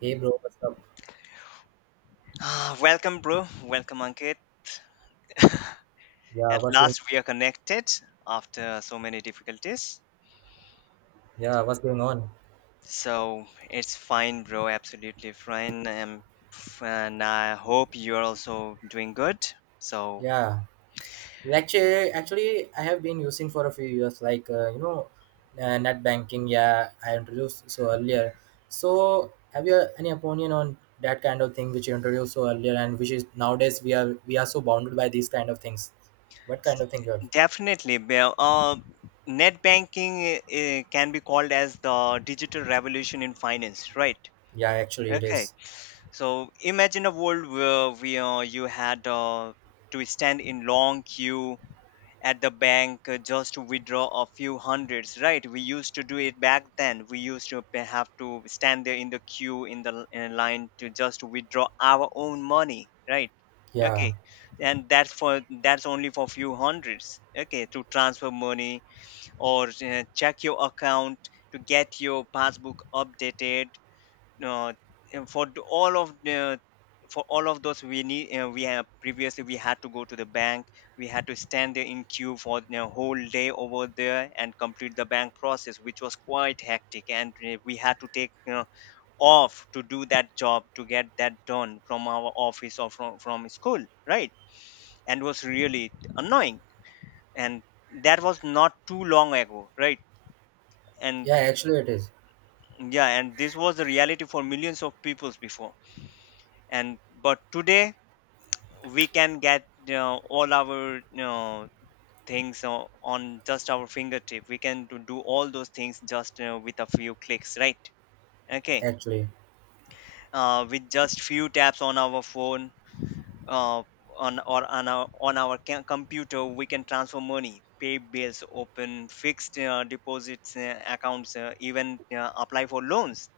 Hey bro, what's up? Ah, welcome, bro. Welcome, Ankit. Yeah, At what's going? last, we are connected after so many difficulties. Yeah, what's going on? So it's fine, bro. Absolutely fine. And I hope you're also doing good. So Yeah, actually, I have been using for a few years, like net banking. Yeah, I introduced so earlier. So, have you any opinion on that kind of thing which you introduced so earlier, and which is nowadays we are so bounded by these kind of things? What kind s- of thing you have? Definitely, bro. Net banking can be called as the digital revolution in finance, right? Yeah, actually, it Okay. is. So imagine a world where we you had to stand in long queue at the bank just to withdraw a few hundreds, right? We used to do it back then. We used to have to stand there in the queue, in line, to just withdraw our own money, right? Yeah, Okay. And that's only for few hundreds, okay, to transfer money, or check your account, to get your passbook updated, uh, and for all of those we have previously, we had to go to the bank. We had to stand there in queue for the whole day over there and complete the bank process, which was quite hectic, and we had to take off to do that job, to get that done from our office or from school, right? And was really annoying. And that was not too long ago, right? And yeah, actually, it is. yeah, and this was the reality for millions of peoples before. And but today, we can get all our things on just our fingertip. We can do all those things just with a few clicks, right? Okay. Actually, With just few taps on our phone, uh, on our computer, we can transfer money, pay bills, open fixed deposits, accounts, even apply for loans.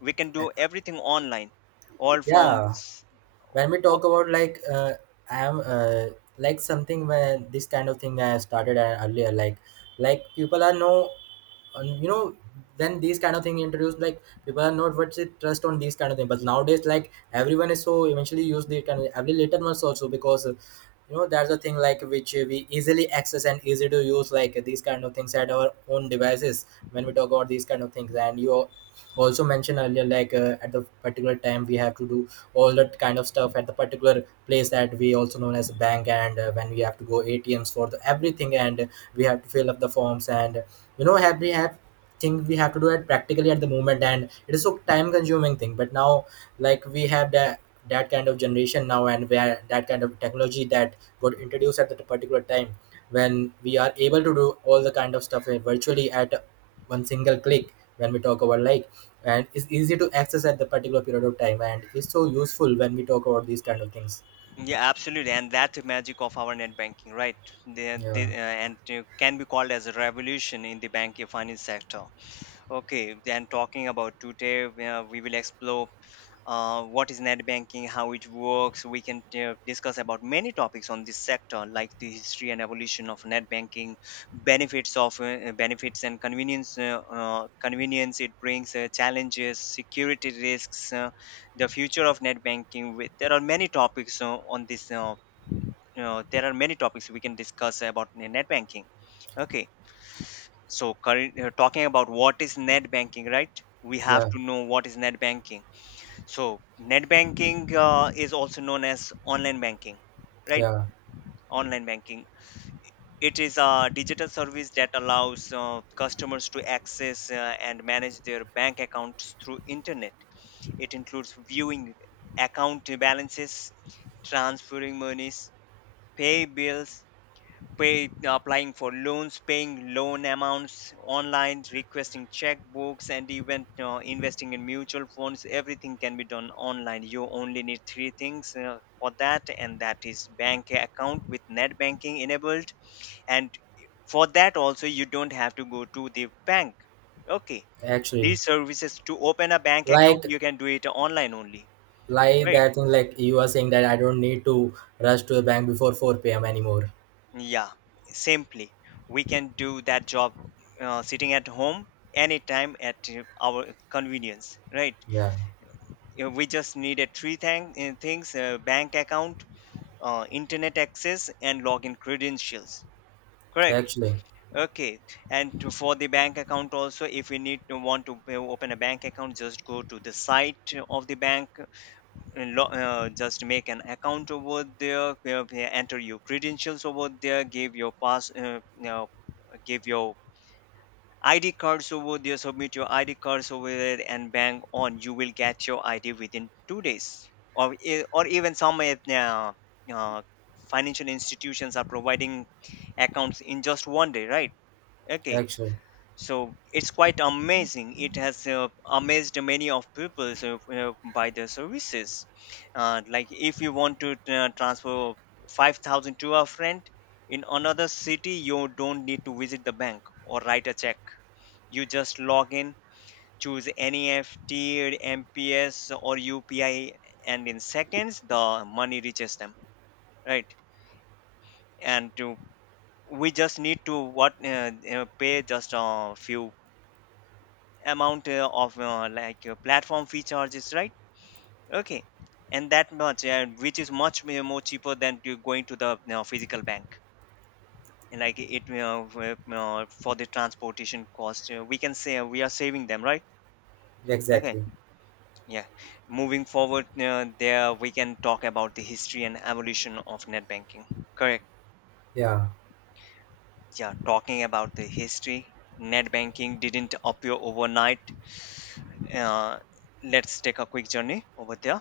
We can Uh, do everything online, all from... yeah, when we talk about like I am like something where this kind of thing I started earlier, like people are no um, you know when these kind of thing introduced, like people are not what's it trust on these kind of thing, but nowadays like everyone is so eventually use the kind of every later months also because that's a thing like which we easily access and easy to use like these kind of things at our own devices when we talk about these kind of things. And you also mentioned earlier like at the particular time we have to do all that kind of stuff at the particular place that we also known as a bank, and when we have to go atms for the everything, and we have to fill up the forms, and have we have thing we have to do it practically at the moment, and it is so time consuming thing. But now like we have that that kind of generation now, and where that kind of technology that got introduced at that particular time, when we are able to do all the kind of stuff virtually at one single click when we talk about like, and it's easy to access at the particular period of time, and it's so useful when we talk about these kind of things. Yeah, absolutely, and that's the magic of our net banking, right? They, yeah and can be called as a revolution in the banking finance sector. Okay, then talking about today, we will explore what is net banking, how it works. We can discuss about many topics on this sector, like the history and evolution of net banking, benefits and convenience, convenience it brings, challenges, security risks, the future of net banking. With there are many topics on this. There are many topics we can discuss about net banking. Okay. So current talking about what is net banking, right? We have yeah to know what is net banking. So net banking is also known as online banking, right? yeah Online banking, it is a digital service that allows customers to access and manage their bank accounts through internet. It includes viewing account balances, transferring monies, pay bills, applying for loans, paying loan amounts online, requesting checkbooks, and even investing in mutual funds. Everything can be done online. You only need three things for that, and that is bank account with net banking enabled. And for that also, you don't have to go to the bank. Okay, actually, these services, to open a bank account, like you can do it online only. like Right. that thing, like you are saying, that I don't need to rush to the bank before 4 p.m anymore. Yeah, simply. We can do that job sitting at home anytime at our convenience, right? Yeah, We just needed three things: bank account, internet access, and login credentials. Correct. actually Okay. And for the bank account also, if we need to want to open a bank account, just go to the site of the bank, just make an account over there, where they enter your credentials over there, give your pass you know, give your id cards over there, submit your id cards over there, and bang on, you will get your id within 2 days, or even some uh, financial institutions are providing accounts in just one day, right? Okay. actually So it's quite amazing. It has amazed many of people, by the services. Like if you want to transfer 5,000 to a friend in another city, you don't need to visit the bank or write a check. You just log in, choose NEFT, mps, or UPI, and in seconds the money reaches them, right? and to, we just need to what pay just a few amount of like platform fee charges, right? Okay. And that much, which is much more cheaper than you going to the physical bank. And like it w- For the transportation cost, we can say we are saving them, right? Okay. exactly. Yeah, moving forward, there we can talk about the history and evolution of net banking, correct? yeah Yeah, talking about the history, net banking didn't appear overnight. uh, let's take a quick journey over there.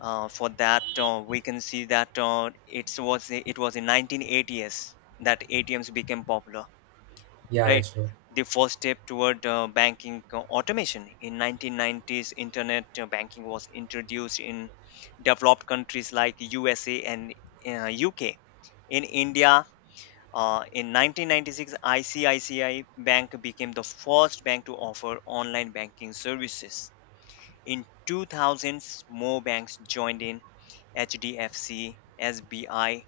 For that We can see that it was in 1980s that ATMs became popular, yeah right? actually. The first step toward banking automation. In 1990s internet banking was introduced in developed countries like USA and UK. In India, in 1996, ICICI Bank became the first bank to offer online banking services. In 2000s, more banks joined in: HDFC, SBI,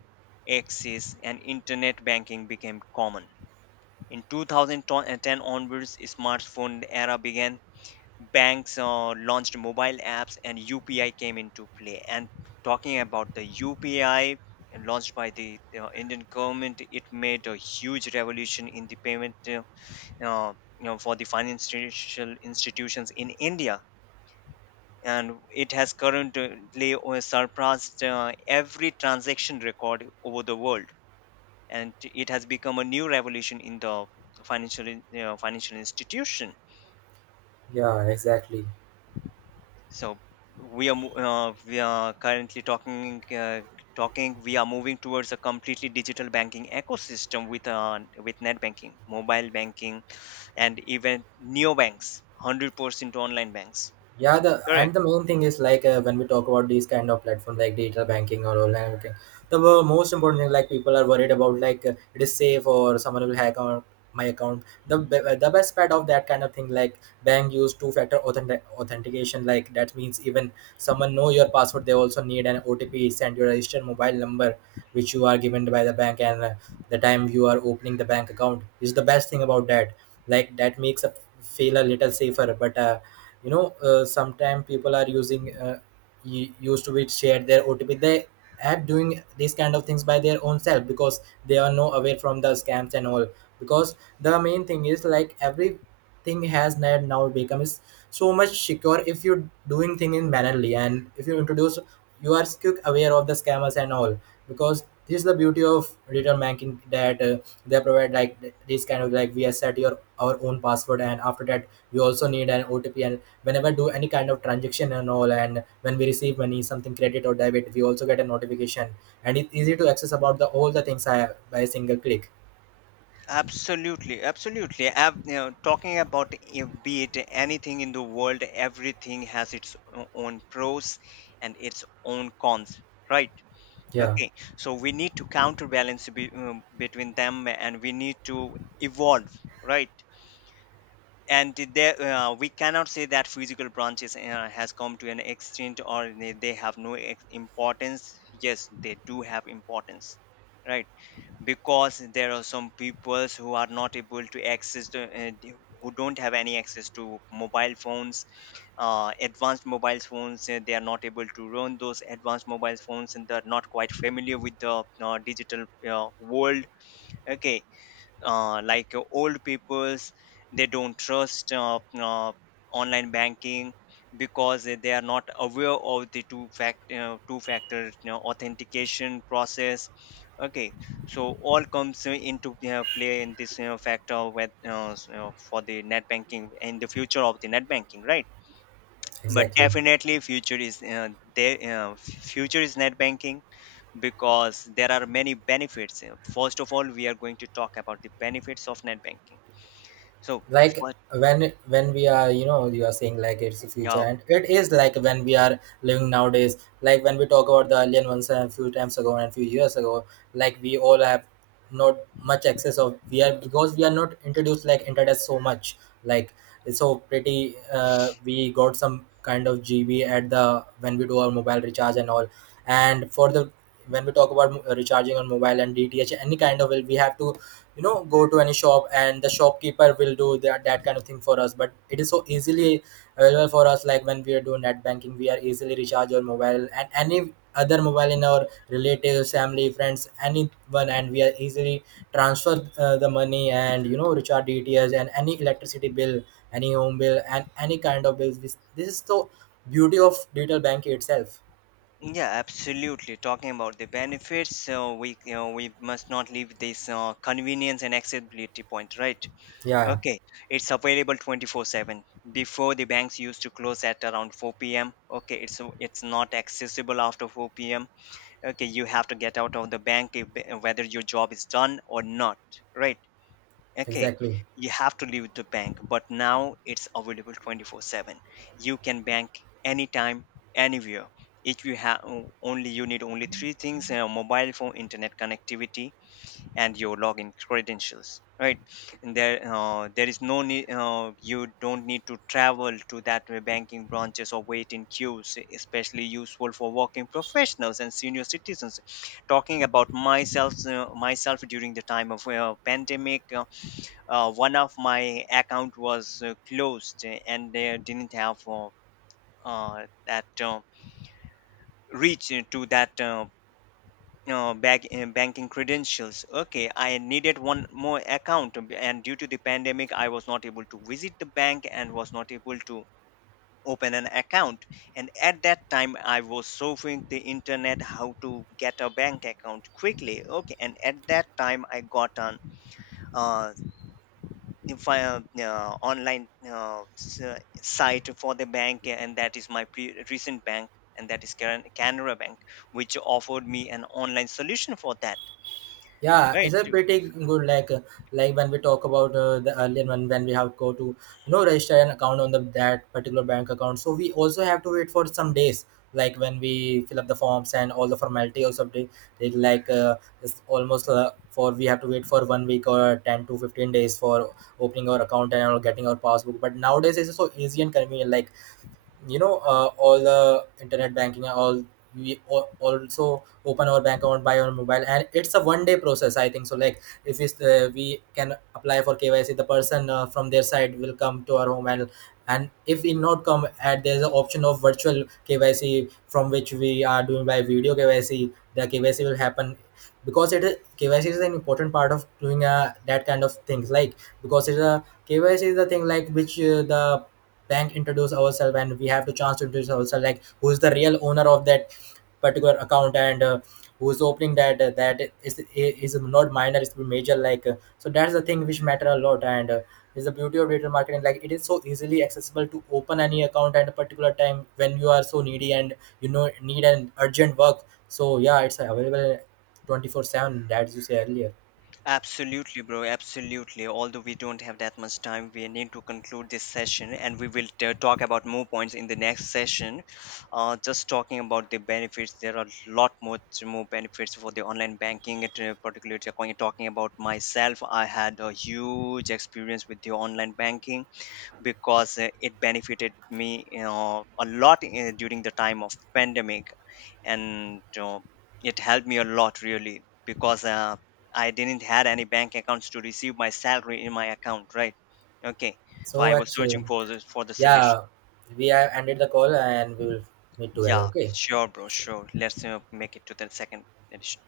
Axis, and internet banking became common. In 2010 onwards, smartphone era began. Banks launched mobile apps, and UPI came into play. And talking about the UPI launched by the Indian government, it made a huge revolution in the payment, for the financial institutions in India, and it has currently surpassed every transaction record over the world, and it has become a new revolution in the financial financial institution. Yeah, exactly. So we are currently talking talking we are moving towards a completely digital banking ecosystem with, with net banking, mobile banking, and even neobanks, 100% online banks, Yeah, the and correct. the main thing is like when we talk about these kind of platforms, like digital banking or online banking, the most important thing, like people are worried about like it is safe or someone will hack on my account. The the best part of that kind of thing, like bank use two factor authentication, like that means even someone know your password, they also need an otp send your registered mobile number which you are given by the bank, and the time you are opening the bank account, is the best thing about that. Like that makes a feel a little safer, but sometimes people are using used to be share their otp. They have doing these kind of things by their own self because they are no aware from the scams and all, because the main thing is like everything has now become is so much secure if you're doing thing in mannerly, and if you introduce you are quick aware of the scammers and all, because this is the beauty of return banking that they provide like this kind of like we have set your our own password, and after that we also need an otp, and whenever do any kind of transaction and all, and when we receive money something credit or debit, we also get a notification, and it's easy to access about the all the things I have by a single click. Absolutely, absolutely. You know, talking about, be it anything in the world, everything has its own pros and its own cons, right? Yeah, Okay, so we need to counterbalance between them, and we need to evolve, right? And there, we cannot say that physical branches has come to an extent, or they have no importance. Yes, they do have importance, right? Because there are some peoples who are not able to access who don't have any access to mobile phones, advanced mobile phones. They are not able to run those advanced mobile phones, and they're not quite familiar with the digital world. Okay. Like old peoples, they don't trust online banking, because they are not aware of the two factor authentication process. Okay. So all comes into play in this factor, for the net banking and the future of the net banking, right? But exactly. definitely future is, there future is net banking, because there are many benefits. First of all, we are going to talk about the benefits of net banking. So, Like what? when we are you are saying like it's the future, Yeah, and it is like when we are living nowadays, like when we talk about the alien ones a few times ago and a few years ago. Like we all have not much access of, we are because we are not introduced like internet so much. Like it's so pretty, we got some kind of gb at the when we do our mobile recharge and all. And for the when we talk about recharging on mobile and dth any kind of it, we have to go to any shop and the shopkeeper will do that kind of thing for us. But it is so easily available for us, like when we are doing net banking, we are easily recharge our mobile and any other mobile in our relatives, family, friends, anyone, and we are easily transfer the money, and recharge dts and any electricity bill, any home bill, and any kind of bills. This is the beauty of digital banking itself. yeah, absolutely. Talking about the benefits, so we, we must not leave this convenience and accessibility point, right? Yeah, Okay, it's available 24/7. Before, the banks used to close at around 4 p.m. Okay, it's not accessible after 4 p.m. Okay, you have to get out of the bank, if, whether your job is done or not, right? Okay, exactly. you have to leave the bank, but now it's available 24/7. You can bank anytime, anywhere. If you have Only you need only three things: a mobile phone, internet connectivity, and your login credentials, right? And there is no need. You don't need to travel to that banking branches or wait in queues, especially useful for working professionals and senior citizens. Talking about myself, myself during the time of pandemic, one of my account was closed, and they didn't have that reach to that, bank, banking credentials. Okay, I needed one more account. And due to the pandemic, I was not able to visit the bank, and was not able to open an account. And at that time, I was surfing the internet how to get a bank account quickly. Okay, and at that time, I got an uh, if online site for the bank, and that is my recent bank, and that is canara Bank, which offered me an online solution for that, Yeah, right. it's a pretty good, like when we talk about the earlier one, when we have go to register an account on the that particular bank account. So we also have to wait for some days, like when we fill up the forms and all the formality also, they like it's almost for we have to wait for 1 week or 10 to 15 days for opening our account and or getting our passbook. But nowadays it's so easy and convenient. Like all the internet banking and all, we also open our bank account by our mobile, and it's a 1 day process I think so. Like if it's, we can apply for kyc, the person from their side will come to our home, and if it not come, and there's an option of virtual kyc, from which we are doing by video kyc, the kyc will happen, because it is kyc is an important part of doing that kind of things. Like because it's a KYC is the thing like which the bank introduce ourselves, and we have the chance to introduce ourselves like who's the real owner of that particular account, and who's opening that that is not minor it's major, like so that's the thing which matter a lot, and is the beauty of digital marketing. Like it is so easily accessible to open any account at a particular time when you are so needy, and need an urgent work. So yeah, it's available 24/7 that you say earlier. Absolutely, bro. Absolutely. Although we don't have that much time, we need to conclude this session, and we will talk about more points in the next session. Just talking about the benefits, there are more benefits for the online banking. Particularly talking about myself, I had a huge experience with the online banking, because it benefited me a lot during the time of pandemic. And it helped me a lot, really, because I didn't had any bank accounts to receive my salary in my account, right? Okay. So I So was actually, searching for the solution. yeah, we have ended the call, and we will meet together. Yeah, Okay. sure, bro, sure. Let's make it to the second edition.